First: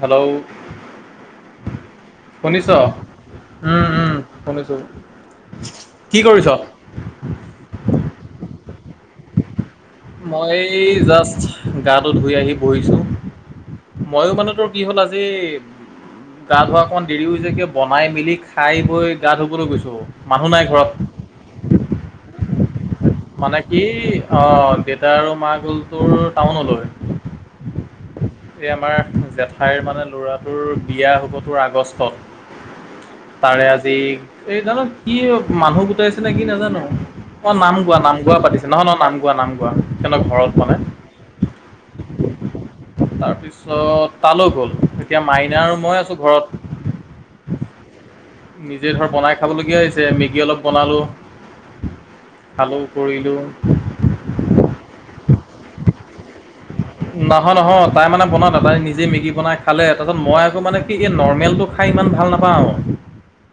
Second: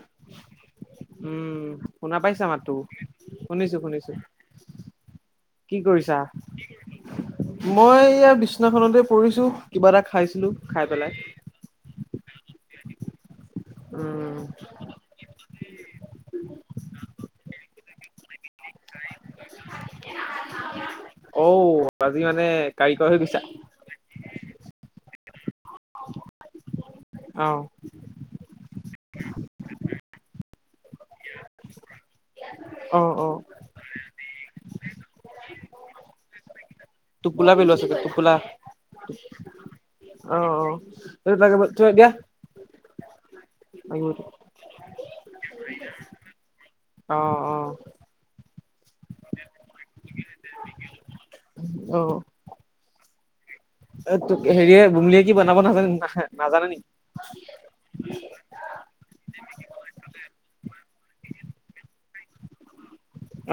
Hello উম, শুনা পাইছা শুনিছ মাতো? শুনিছো উম শুনিছো। উম শুনিছো কি কৰিছা মই ইয়া বিচনাখনতে পৰিছো। কিবা এটা খাইছিলো মই খাই এই পেলাই। জাষ্ট গাটো ধুই আহি কৰিছো ময়ো উম, মানে তোৰ কি হ'ল আজি। গা ধোৱা অকমান দেৰি হৈছে কি বনাই মেলি খাই বৈ গা ধুবলৈ গৈছো মানুহ নাই ঘৰত। অঔ আজি মানে কাৰিকৰ হৈ গৈছা? মানে কি অ দেউতা আৰু মাক গ'ল তোৰ টাউনলৈ। অ', এই আমাৰ জেঠাইৰ মানে লৰাটোৰ। বিয়া হ'ব তোৰ আগষ্টত অ', অ', তাৰে আজি এই ধৰম কি মানুহ গোটাইছে নে কি নাজানো। টোপোলা পেলাইছে কোৱা নাম গোৱা পাতিছে নহয় ন নাম গোৱা নাম গোৱা সিহঁত অ', ঘৰত অ', মানে এইটো লাগে থৈ দিয়া। তাৰপিছত অ', তালৈ গ'ল, এতিয়া মাইনা আৰু মই আছোঁ ঘৰত। অহ অহ। নিজে ধৰ বনাই খাবলগীয়া হৈছে মেগী অলপ বনালো, অ। আৰু কৰিলোঁ। এ তোক হেৰিয়ে বুলিয়ে কি বনাব নাজানে নাহে নাজানে নেকি? নহয় নহয় তাই মানে বন দাদাই নি যে মেগী বনাই খালে, তাৰপিছত মই আকৌ মানে কি নৰ্মেলটো খাই ইমান ভাল নাপাওঁ,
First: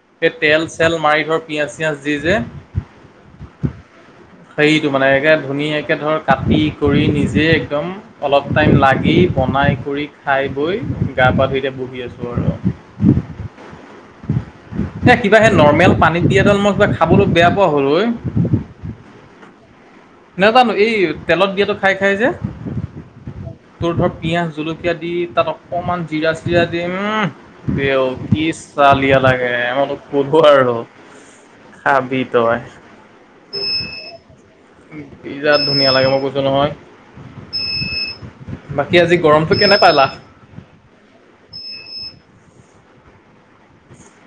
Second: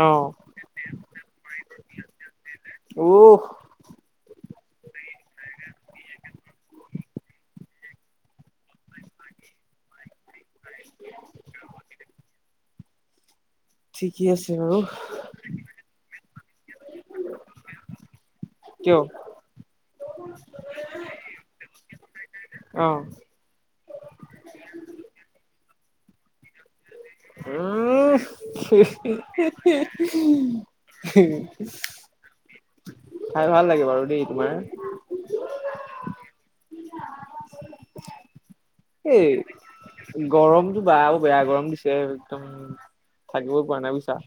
অ', সেই তেল চেল মাৰি ধৰ পিয়াজ চিয়াজ দি যে, উহ হেৰিটো মানে একে ধুনীয়াকে ধৰ কাটি কৰি নিজে একদম, অলপ টাইম লাগি বনাই কৰি, খাই বৈ, গা-পা ধুই এতিয়া বহি আছো আৰু। [unintelligible] ঠিকে আছে। বাৰু এ কিবা সেই নৰ্মেল পানীত দিয়াডাল মই কিবা খাবলৈ বেয়া পোৱা হ'লো ঐ, কিয়? নেজানো এই তেলত দিয়াটো খাই খাই যে, অ', তোৰ ধৰ পিয়াজ, জলকীয়া দি, তাত অকমান জিৰা চিৰা দিম তেওঁ উম কি চালিয়া লাগে এওক সোধোঁ আৰু, খাবি তই। খাই ভাল লাগে বাৰু দেই তোমাৰ? উম বিৰাত ধুনীয়া লাগে মই কৈছোঁ নহয়, বাকী আজি এই গৰমটো কেনে পালা? গৰমটো বা বেয়া গৰম দিছে, একদম থাকিব পাৰা নাই বুইছা।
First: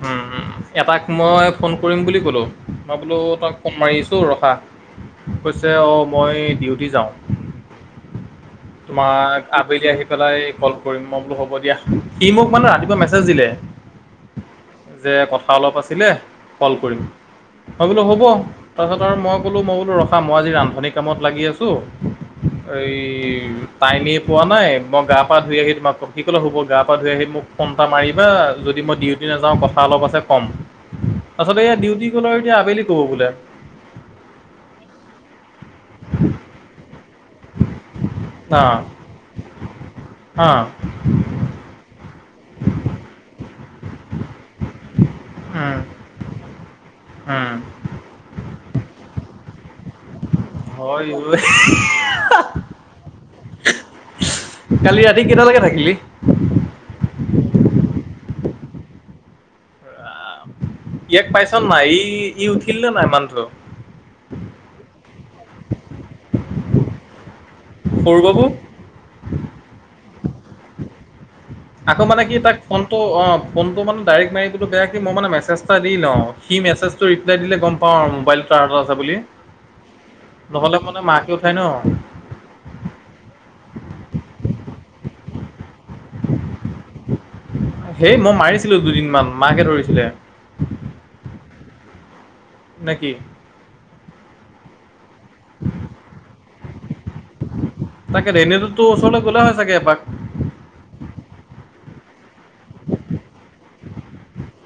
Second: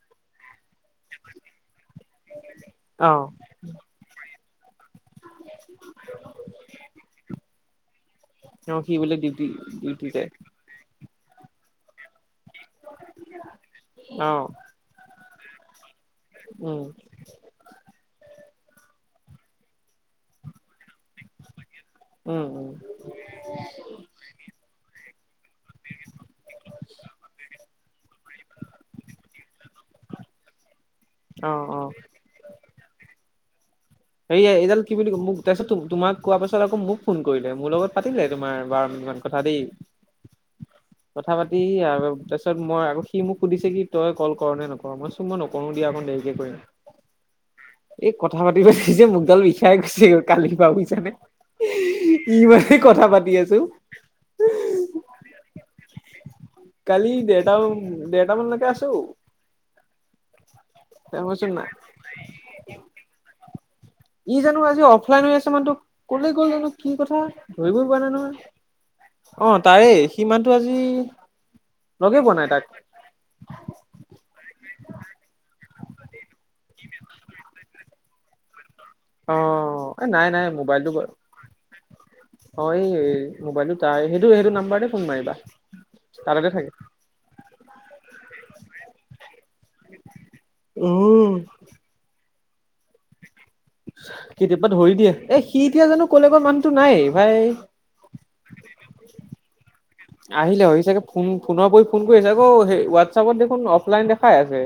উম, উম এটাক মই ফোন কৰিম বুলি ক'লো, মই অ বোলোঁ তাক ফোন মাৰিছোঁ ৰখা, কৈছে অ মই ডিউটি যাওঁ। অ সি বোলে তোমাক ডিউটি আবেলি আহি ডিউটি যায় পেলাই কল কৰিম মই বোলোঁ হ'ব দিয়া। সি মোক মানে ৰাতিপুৱা মেছেজ দিলে, অ। দে কথা অলপ আছিলে, কল উম কৰিম মই বোলোঁ হ'ব। তাৰপাছত আৰু মই ক'লোঁ মই বোলোঁ ৰখা মই আজি ৰান্ধনী কামত লাগি আছোঁ, উম উম এই টাইমে পোৱা নাই মই গা পা ধুই আহি তোমাক কি ক'লে হ'ব গা পা ধুই আহি মোক ফন এটা মাৰিবা যদি মই ডিও নেযাওঁ, কথা অলপ আছে কম, অ তাৰপাছতে অ ডিউটি গ'ল আৰু এতিয়া আবেলি ক'ব বোলে, হেয়া এইডাল কি বুলি মোক তাৰপিছত তোক তোমাক কোৱা পাছত আকৌ মোক ফোন কৰিলে, মোৰ লগত পাতিলে অ', তোমাৰ বাৰ মিনিট কথা দেই, অ', কথা পাতি আৰু তা তাৰপিছত মই আকৌ সি মোক সুধিছে, কি তই কল কৰ নে নকৰ, মই চোন মই নকৰোঁ উম, দিয়া, অকন দেৰিকে কৰিম। উম, এই কথা পাতি পাতি যে মোক গাল বিষ বিষাই গৈছে গ, কালি পা হয় বুইছানে, ঐ। ই মানে কথা পাতি আছোঁ। কালি ৰাতি কেইটালেইকে থাকি কালি দেৰটা দেৰটামানলৈকে আছোঁ। ইয়াক পাইছ নাই ই ই উঠিল নে নাই মানুহটো। ই জানো আজি অফলাইন হৈ আছে। মই তোক কলে গ'ল জানো কি কথা। ধৰিবই পৰা নাই সৰু বাবু? নহয়, অ তাৰে সিমানটো আজি- আকৌ লগে মানে পোৱা কি নাই তাক ফোনটো অ ফোনটো মানে ডাইৰেক্ট মাৰি বোলোঁ বেয়া কি মই মানে মেছেজ এটা দি লওঁ সি মেছেজটো ৰিপলাই দিলে গম পাওঁ আৰু মোবাইল ত অ, এ নাই নাই মোবাইলটো মানে বাৰু মাকে উঠাই ন। অ এই - মোবাইলটো তাই সেইটো সেইটো নাম্বাৰতে ফোন মাৰিবা তালগতে থাকে ‌। সেই মই মাৰিছিলো দুদিনমান মাকে ধৰিছিলে উম নে কি কেতিয়াবা ধৰি দিয়ে এ সি এতিয়া জানো কলে গল মানুহটো নাইয়ে ভাই তাকে এনেতো তোৰ ওচৰলৈ গ'লে হয় চাগে এপাক। আহিলে হৈ চাগে ফোন ফোনৰ ওপৰি ফোন কৰিছে আকৌ সেই হোৱাটছআপত দেখোন অফলাইন দেখাই আছে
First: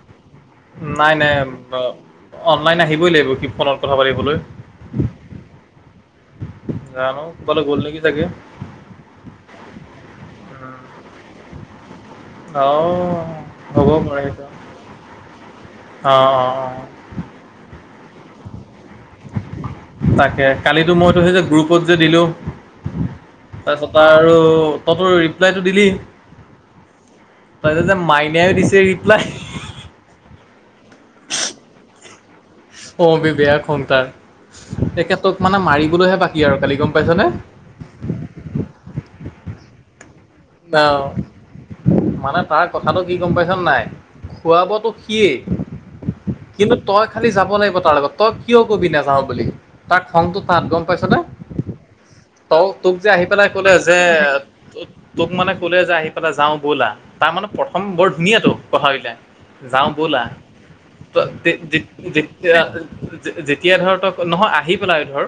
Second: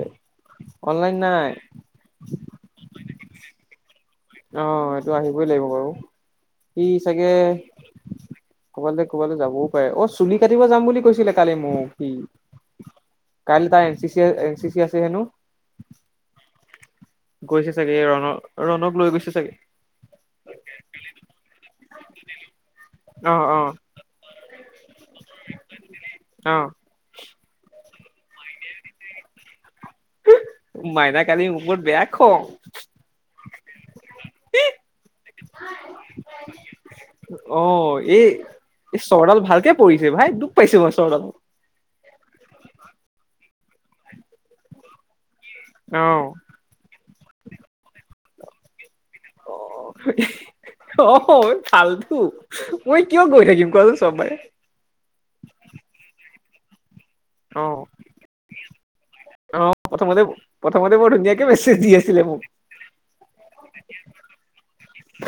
নাই নাই ব অনলাইন আহিবই লাগিব সি ফনত কথা পাতিবলৈ অ এইটো আহিবই লাগিব বাৰু সি জানো চাগে ক'বালৈ গ'ল নেকি চাগে কবালে-কবালে যাবও পাৰে। অ চুলি কাতিব যাম বুলি কৈছিলে কালি মোক। উম অ কাইলৈ তাৰ হ'ব এন চি পাৰে সেইটো চি-এন চি চি আছে হেনো। অ অ অ। গৈছে চাগে ৰণৰ তাকে, কালিতো মইতো সে যে গ্ৰুপ ত যে দিলোঁ অ অ তাৰপিছৰ পৰা আৰু তহঁতেটো ৰিপ্লাইটো দিলি। অ তাৰপিছত যে মাইনাই দিছে ৰিপ্লাই সি সি মাইনা কালি মোৰ ওপৰত বেয়া খং। অ বে বেয়া খং তাৰ। তেখেতক মানে মাৰি বলেহে বাকী আৰু কালি গম পাইছনে? অ এই এই চৰ্ডাল ভালকে পৰিছে। ভাই দুখ ন পাইছো মই চৰডাল মানে তাৰ কথাটো কি গম পাইছ নে নাই খোৱাব তোক সিয়েই অহ। কালি যাব লাগিব তাৰ লগত তই কিয় কবি নাযাও বুলি অ তাৰ খংটো তাত গম পাইছ নে? অ ফাল্টু অ তোক মই যে কিয় আহি গৈ পেলাই থাকিম কলে কোৱাচোন যে চববাৰে তোক মানে কলে যে আহি পেলাই যাওঁ বলা তাৰ মানে অ প্ৰথম বৰ ধুনীয়াটো কথাবিলাক অ প্ৰথমতে- প্ৰথম ত- যে-যে- যেতি-যেতিয়া যেতিয়া ধৰ ত নহয় আহি পেলাই ধৰ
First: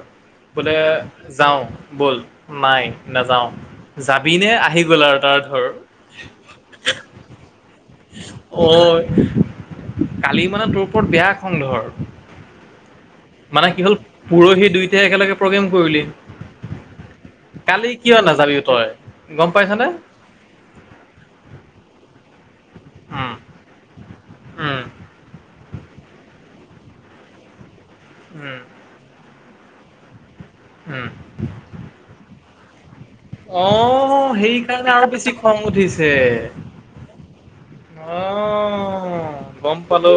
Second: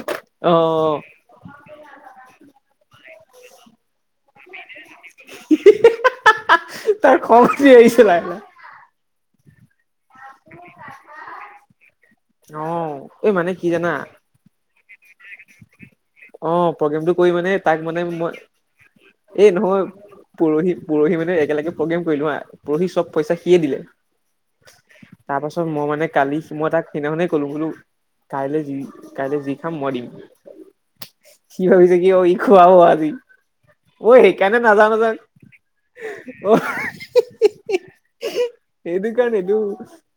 অ বোলে যাওঁ বল, নাই নাযাওঁ, যা ইনে আহি গ'ল আৰু তাৰ ধৰ হি- তাৰ খং উঠি আহিছে লাহে লাহে অ। কালি মানে তোৰ ওপৰত বেয়া খং ধৰ অ মানে কি হ'ল পৰহি দুইটাই একেলগে প্ৰগ্ৰেম কৰিলি অ প্ৰগ্ৰেমটো কৰি মানে তাক কালি মানে কিয় মই, নাযাবি তই গম এই নহয় পাইছনে পৰহি-পৰহি মানে একেলগে প্ৰগ্ৰেম কৰিলো হা পৰহি চব উম পইচা সিয়ে দিলে। উম তাৰপ তাৰ পাছত মই মানে কালি মই তাক সেইদিনাখনেই ক'লো বোলো, উম কাইলৈ যি খাম মই দিম। উম সি ভাবিছে কি অ ই খোৱাব আজি। অ অহ নাযাও সেইকাৰণে আৰু নাযাও বেছি খং উঠিছে। অ অ। সেইটো নিদো গম [unintelligible] পালো।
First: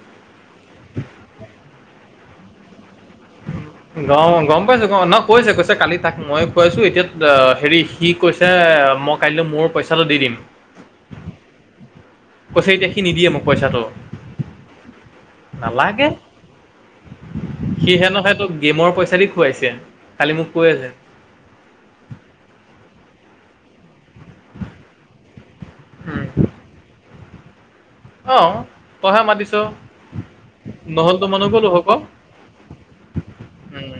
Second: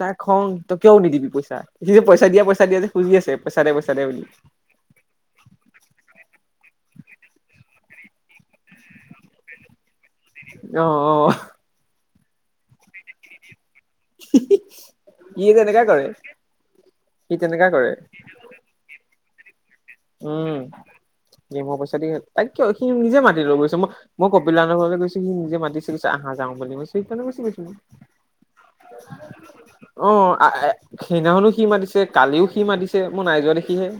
তাৰ খং তই কিয় দি দিবি পইচা যে পইচা তাই দিয়া পইছা দিয়া যে খুজি আছে। পইচা দে পইচা দে গ বুলি গম পাইছো গ ন কৈছে কৈছে কালি তাক মই কৈ আছো এতিয়া হেৰি সি কৈছে মই কাইলৈ মোৰ পইছা অহ অ। কৈছে এতিয়া সি নিদিয়ে মোক পইচাটো। হি হি হি ই যেনেকা কৰে। নালাগে সি তেনেকা কৰে সি হেনো তোক গেমৰ পইচা দি খুৱাইছে। কালি মোক উম কৈ আছে। গেমৰ পইচা দি, তাই কিয় সি নিজে মাতি লৈ গৈছে মোক মই কপিলাহন্তৰ ঘৰলৈ গৈছিলো, সি নিজে মাতিছে। কৈছে উম, আহা যাও বুলি কৈছে সেইকাণে মই গুচি গৈছো। অ তইহে মাতিছ। অ আ-আ নহ'লতো মই সেইদিনাখনো সি নগ'লো হক। মাতিছে, কালিও সি মাতিছে, মই নাই যোৱা দেখিহে। উম,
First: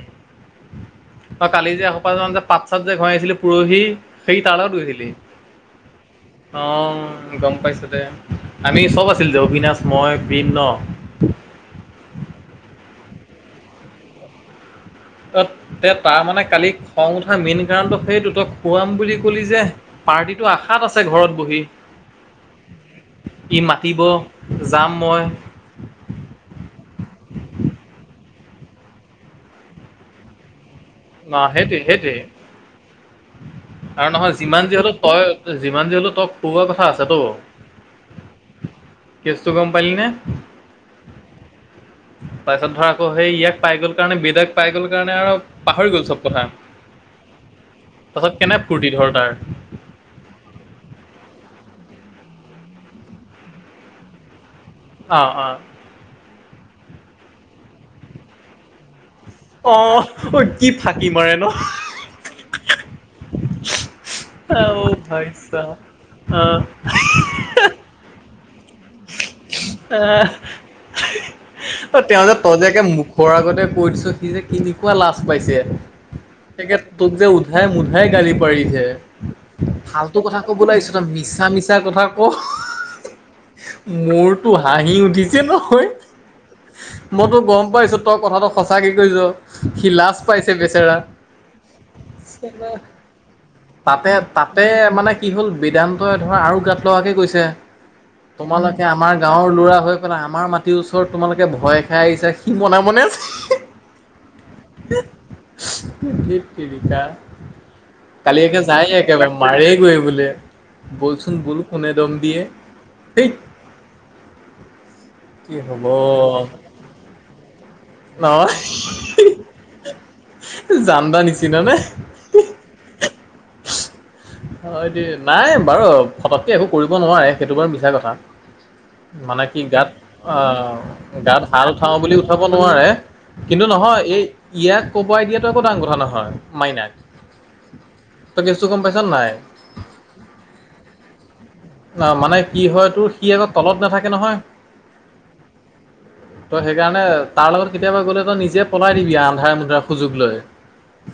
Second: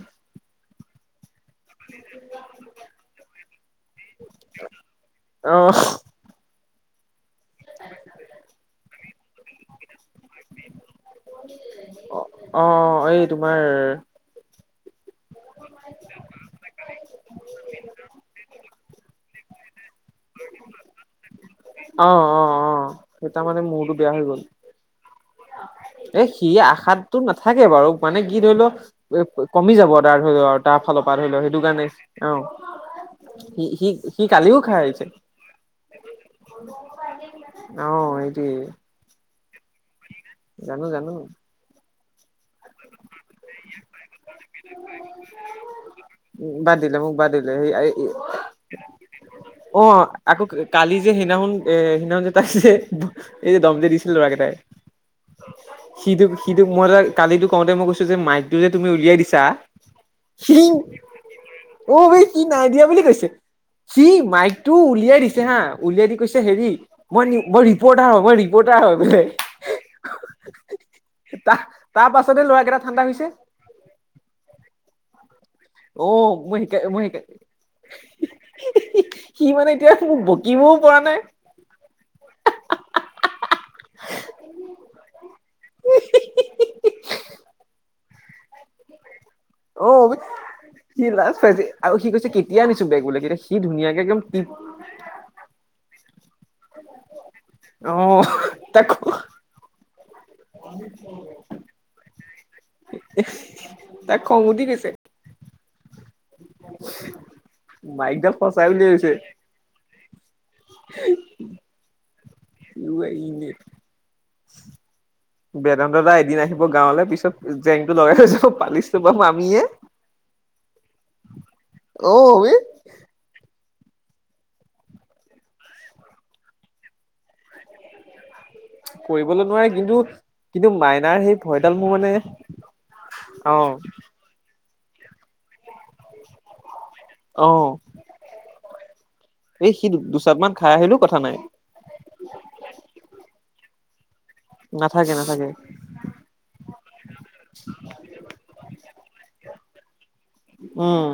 অ কালি যে এসোপা যে পাত চাত যে ভৰাই আছিলি পৰহি। সেই তা লগত গৈছিলি। অ অ গম পাইছো দে। আমি চব আছিলো যে অবিনাশ, মই, ব্ৰিন্দ। অ অহ এই তোমাৰ ত তে তাৰ মানে কালি খং উঠা মেইন কাৰণটো সেইটো তই খুৱাম বুলি কলি যে। পাৰ্টিটো আশাত আছে ঘৰত বহি। অ, অ, অ, সেই তাৰ ই মানে মূৰটো মাতিব, বেয়া হৈ গ'ল যাম মই। এ সি আশাতো নাথাকে বাৰু মানে কি ধৰি ল, এ কমি যাব তাৰ ধৰি লও তাৰ ফালৰ পৰা ধৰি ল অ', সেইটো সেইটোৱে কাৰণে সেইটোৱে। অ সি সি আৰু সি নহয় কালিও যিমান যি খাই হলো আহিছে তই যিমান যি হলো তই, খোৱা কথা আছে তো অহ, সেইটোৱে চ গম পালি নে? জানো জানো তাৰপিছত ধৰ আকৌ সেই ইয়াক পাই গ'ল কাৰণে বেদক পাই গ'ল কাৰণে আৰু পাহৰি গ'ল চব কথা বাদ দিলে মোক বাদ দিলে সেই তাৰপিছত কেনে ফূৰ্তি ধৰ তাৰ অ আকৌ কালি যে সেইদিনাখন এ সেইদিনাখন যে তাক যে, এই যে দম যে দিছিল ল'ৰাকেইটাই অ', অ'। সিটো সিটো মই এ কালিতো কওঁতে মই কৈছো যে মাইকটো যে তুমি উলিয়াই দিছা অ', ঐ সি, কি ফাঁকি মাৰে ন? অ বে সি নাই দিয়া বুলি কৈছে সি অ মাইকটো উলিয়াই ভাই দিছে হা চাব উলিয়াই দি কৈছে অ হেৰি, মই -মই ৰিপৰ্টাৰ মই ৰিপৰ্টাৰ হয় বোলে আহ তাৰ অ তাৰ তেওঁ যে, পাছতে তই যে ল'ৰাকেইটা একে ঠাণ্ডা হৈছে মুখৰ আগতে কৈ দিছ, সি যে কেনেকোৱা লাজ পাইছে অ মই তাকে, শিকাই মই তোক শিকাই যে উধাই মুধাই গালি পাৰিছে সি মানে এতিয়া ফাল্টু মোক কথা কব বকিবও আহিছ পৰা তই নাই মিছা মিছা কথা ক মোৰতো হাঁহি উঠিছে নহয়, মইতো গম পাইছো তই কথাটো সঁচাকে কৈছ সি অ, লাজ পাইছে বেচেৰা সি লাজ পাইছে আৰু সি কৈছে কেতিয়া আনিছো বেগ বোলে, কেতিয়া সি ধুনীয়াকে তাতে একদম তাতে মানে কি হ'ল বেদান্তই ধৰা আৰু গাত লগাকে কৈছে, অ' তোমালোকে তাক আমাৰ গাঁৱৰ ল'ৰা হৈ পেলাই আমাৰ মাটিৰ ওচৰত তোমালোকে ভয় খাই আহিছা সি মনে মনে আছে তাক খং উঠি গৈছে ধেইত তেৰিকা। মাইকডাল কালি একে সঁচাই বুলি যায় ভাবিছে। একেবাৰে মাৰে গৈ বোলে বলচোন বল কোনে দম দিয়ে। ধেইত [unintelligible] [unintelligible] কি হ'ব বেদান্ত দাই এদিন আহিব গাঁৱলৈ পিছত জেংটো লগাই লৈ যাব পালিচটো পাম আমিয়ে জান দা নিচিনা নে? অ' বে হয় দে, নাই বাৰু ফতককে একো কৰিব নোৱাৰে সেইটো বাৰু মিছা কথা মানে কৰিবলৈ কি নোৱাৰে গাত, কিন্তু কিন্তু আহ মাইনাৰ সেই গাত হাত ভয়ডাল মোৰ উঠাও মানে বুলি উঠাব নোৱাৰে কিন্তু এইটো অ' নহয় এই ইয়াক কবাই দিয়াটো একো ডাঙৰ কথা নহয় মাইনাক অ। তই কেছটো গম পাইছ নাই, এই সি দুচাট মান খাই আহিলেও কথা নাই। ন মানে কি হয়তোৰ সি আগত তলত নাথাকে নহয় নাথাকে নাথাকে ত' সেইকাৰণে তাৰ লগত কেতিয়াবা গলে তই নিজে পলাই দিবি আন্ধাৰে মুন্ধাৰে সুযোগ লৈ উম,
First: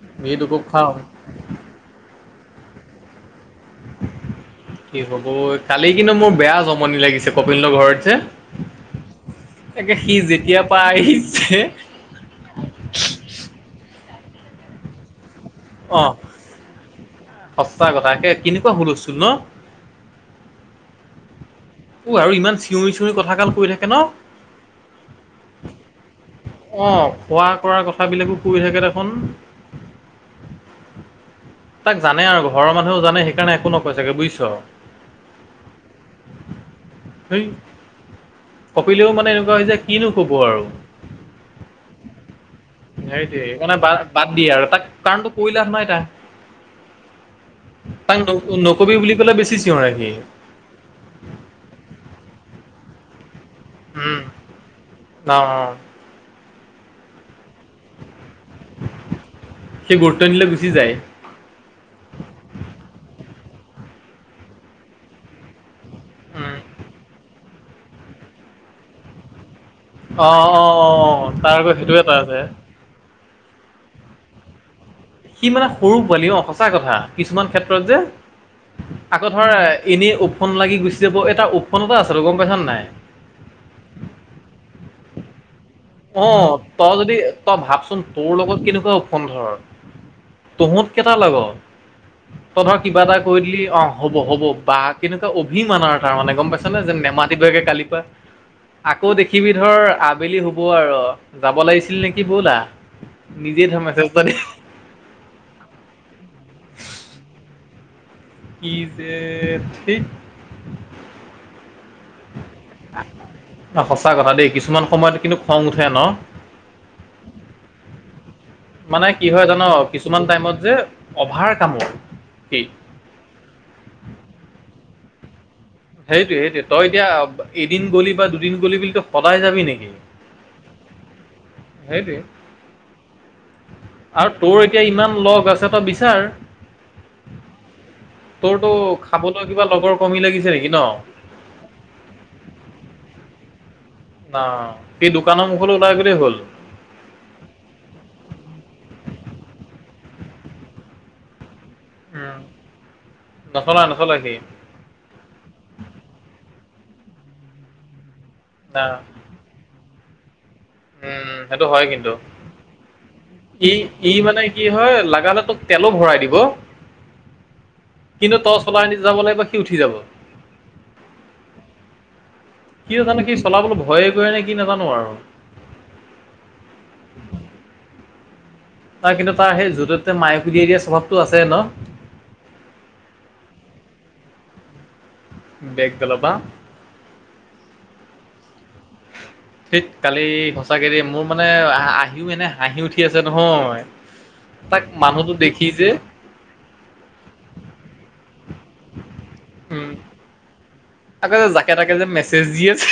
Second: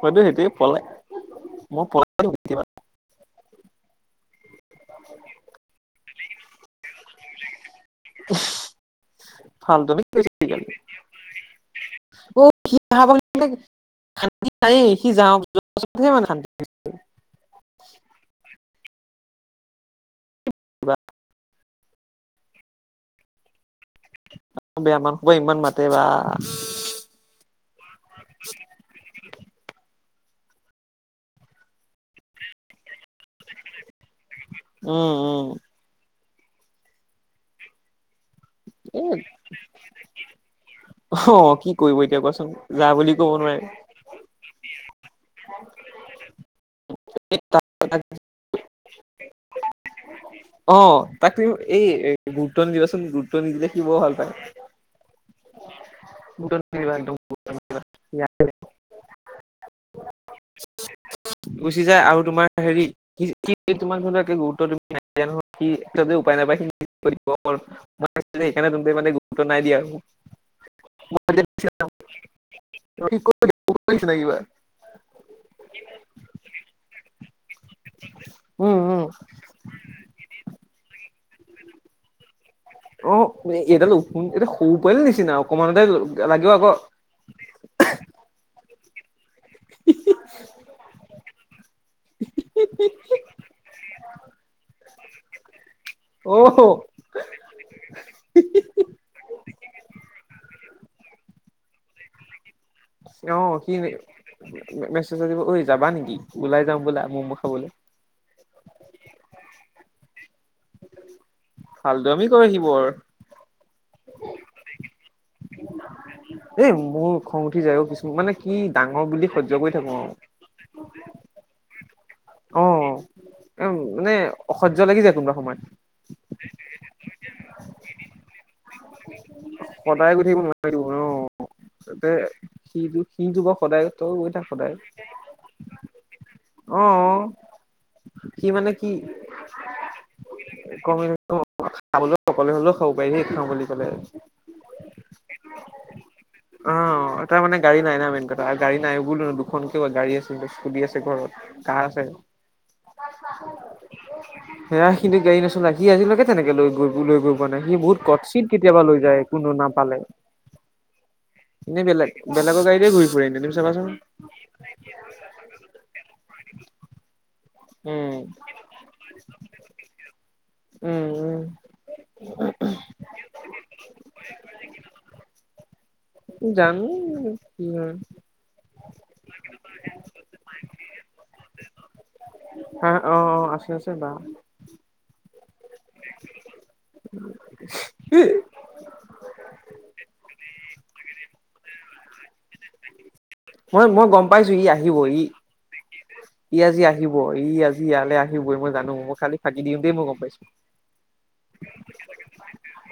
হয়তো নি সেইটোয়ে তোকো পলাই, খুৱাম মই পলাই দিও কেতিয়াবা কি হব কালি কিন্তু মোৰ বেয়া জমনি লাগিছে কপিলহতৰ ঘৰত যে [unintelligible] তাকে, ফালটুৱামি সি কৰিছে যেতিয়াৰ আজিকালি পৰা আহিছে অ' সি অহা [unintelligible] সি যাওঁ যোৱাৰ পাছতহে মানে শান্তি অ' সঁচা কথা কে কিনি বা হুলস্থূল ন অ, আৰু ইমান চিঞৰি-চিঞৰি কথা গাল কৈ থাকে ন। বেয়া মাত সোপা ইমান মাতে বা। অ' অঁকৰা অঁকৰা কথাবিলাকো কৈ থাকে দেখোন। তাক জানে আৰু ঘৰৰ মানুহও জানে, সেইকাৰণে একো নকৈ ছাগে বুজিছ উম, উম'। [unintelligible] এ কপিলেও মানে অ এনেকুৱা হৈছে, কিনো ক'ব আৰু। কি কৰিব এতিয়া কোৱাচোন যা বুলি ক'ব সেইটো য়ে, নোৱাৰে মনে বাদ বাদ দিয়ে, আৰু তাক কাৰণটো কৈ লাভ নাই তাক। তাক নকবি বুলি ক'লে বেছি [unintelligible] সি। অ' তাক এই গুৰুত্ব নিদিবা চোন। ত নিদিলে সি বৰ ভাল উম পায় অ অ', [unintelligible] একদম। [unintelligible] সি গুৰুত্ব নিদিলে গুচি যায় গুছি যায়, আৰু তোমাৰ হেৰি কি সি তোমাৰ মানে একে গুৰুত্ব [unintelligible] সি উপায় উম নাপায় সি [unintelligible] দিব। [unintelligible] সেইকাৰণে [unintelligible] মানে গুৰুত্ব নাই দিয়া। অ', অ' অ' তাৰ আকৌ সেইটো এটা আছে। [unintelligible] সি মানে সৰু পোৱালি ন সঁচা কথা কিছুমান ক্ষেত্ৰত যে, উম উম আকৌ ধৰা এনেই ওফোন লাগি গুচি যাব তাৰ [unintelligible] গম পাইছা নাই। অ' এইডাল [unintelligible] সৰু পোৱালিৰ নিচিনা। অকমানতে লাগিব অ' আকৌ তই যদি তই ভাবচোন, তোৰ লগত কেনেকুৱা [unintelligible] ধৰ। তহত কেইটা লগত, ত ধৰ কিবা এটা কৈ দিলি অ' হ'ব হ'ব বাঘ [unintelligible] আৰু তাৰ মানে অ গম পাইছা নে, যেন নেমাতিবয়ে কালিৰ পা। আকৌ দেখিবি ধৰ, আবেলি হ'ব আৰু যাব লাগিছিল নেকি ব'লা। অ' নিজে সি ধৰ মেছেজ এটা দি মেছেজ দিব, ঐ যাবা নেকি ওলাই যাও বোলা ম'ম' খাবলে। কি যে থেইট। [unintelligible] আমি অ সঁচা কথা দেই, কিছুমান সময়ত কিন্তু খং উঠে ন। এ মোৰ খং উঠি যায় অ কিছুমান মানে কি ডাঙৰ মানে কি বুলি হয় সহ্য জান কৰি থাকো কিছুমান টাইমত যে আও। অভাৰ কামৰ কি অ এ মানে অসহ্য লাগি যায়, কোনোবা সময়ত। সেইটোয়ে সেইটোয়ে তই এতিয়া এদিন গলি বা দুদিন গলি বুলি, তই সদায় যাবি নেকি? সদায় গৈ থাকিব নোৱাৰিব ন। তাতে সেইটোৱে সি টো বা আৰু তোৰ সদায় এতিয়া ইমান লগ আছে তই বিচাৰ। [unintelligible] [unintelligible] সি তোৰতো মানে কি, খাবলৈ কিবা লগৰ কমি লাগিছে নেকি ন? [unintelligible] খাবলৈও অকলে হ'লেও খাব পাৰি। [unintelligible] খাওঁ বুলি ক'লে। না সেই দোকানৰ মুখলৈ ওলাই গ'লেই হ'ল। অ' তাৰ মানে গাড়ী নাই ন মেইন কথা, গাড়ী নাই বোলো, দুখন কে গাড়ী আছে, স্কুতি আছে ঘৰত, [unintelligible] আছে। উম, নচলাই নচলাই সি। হেয়া, [unintelligible] গাড়ী নচলায় সি আজিলৈকে তেনেকে লৈ গৈ লৈ গৈ পোৱা নাই, সি বহুত [unintelligible] কেতিয়াবা না লৈ যায়। পালে। উম, সেইটো হয় কিন্তু। গাড়ীতে ঘূৰি ফুৰে এনে তুমি সি চাবাচোন ই মানে কি হয়, লাগা হ'লে তোক তেলো ভৰাই দিব। উম কিন্তু তচ চলাই আনি যাবলয় গয় সি উঠি যাব। উম, উম। কিয় জানো সি চলাবলৈ ভয়ে কৰে নে কি নাজানো আৰু। জানো কি হয়। তাৰ কিন্তু তাৰ সেই য'তে ততে মায়ে [unintelligible] দিয়া স্বভাৱটো আছে ন। হা অ', অ' আছে-আছে বা। [unintelligible] [unintelligible] ঠেত কালি সচাকেদে মোৰ মানে আহিও এনে হাঁহি উঠি আছে। নহয় মই-মই গম পাইছো ই তাক আহিব ই, মানুহটো দেখি যে ই আজি আহিব ই আজি ইয়ালৈ [unintelligible] মই জানো মই খালি ফাকি দিওঁ তেই মই গম পাইছো। তাকে যে যাকে তাকে যে মেছেজ দি আছে।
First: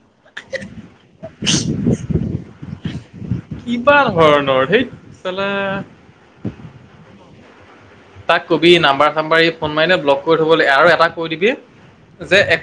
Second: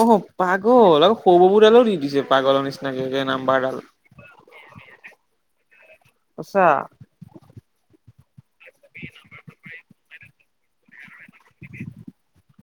অহ অহ পাগল অল সৌ ববুডালো দি দিছে পাগলৰ নিচিনাক নাম্বাৰডাল। কিবা ধৰণৰ ধেত চালা আত্চ্ছা। তাক কবি নাম্বাৰ চাম্বাৰ এই ফোন মাৰে ব্লক কৰি থ'ব লাগে আৰু এটা কৈ দিবি যে এক-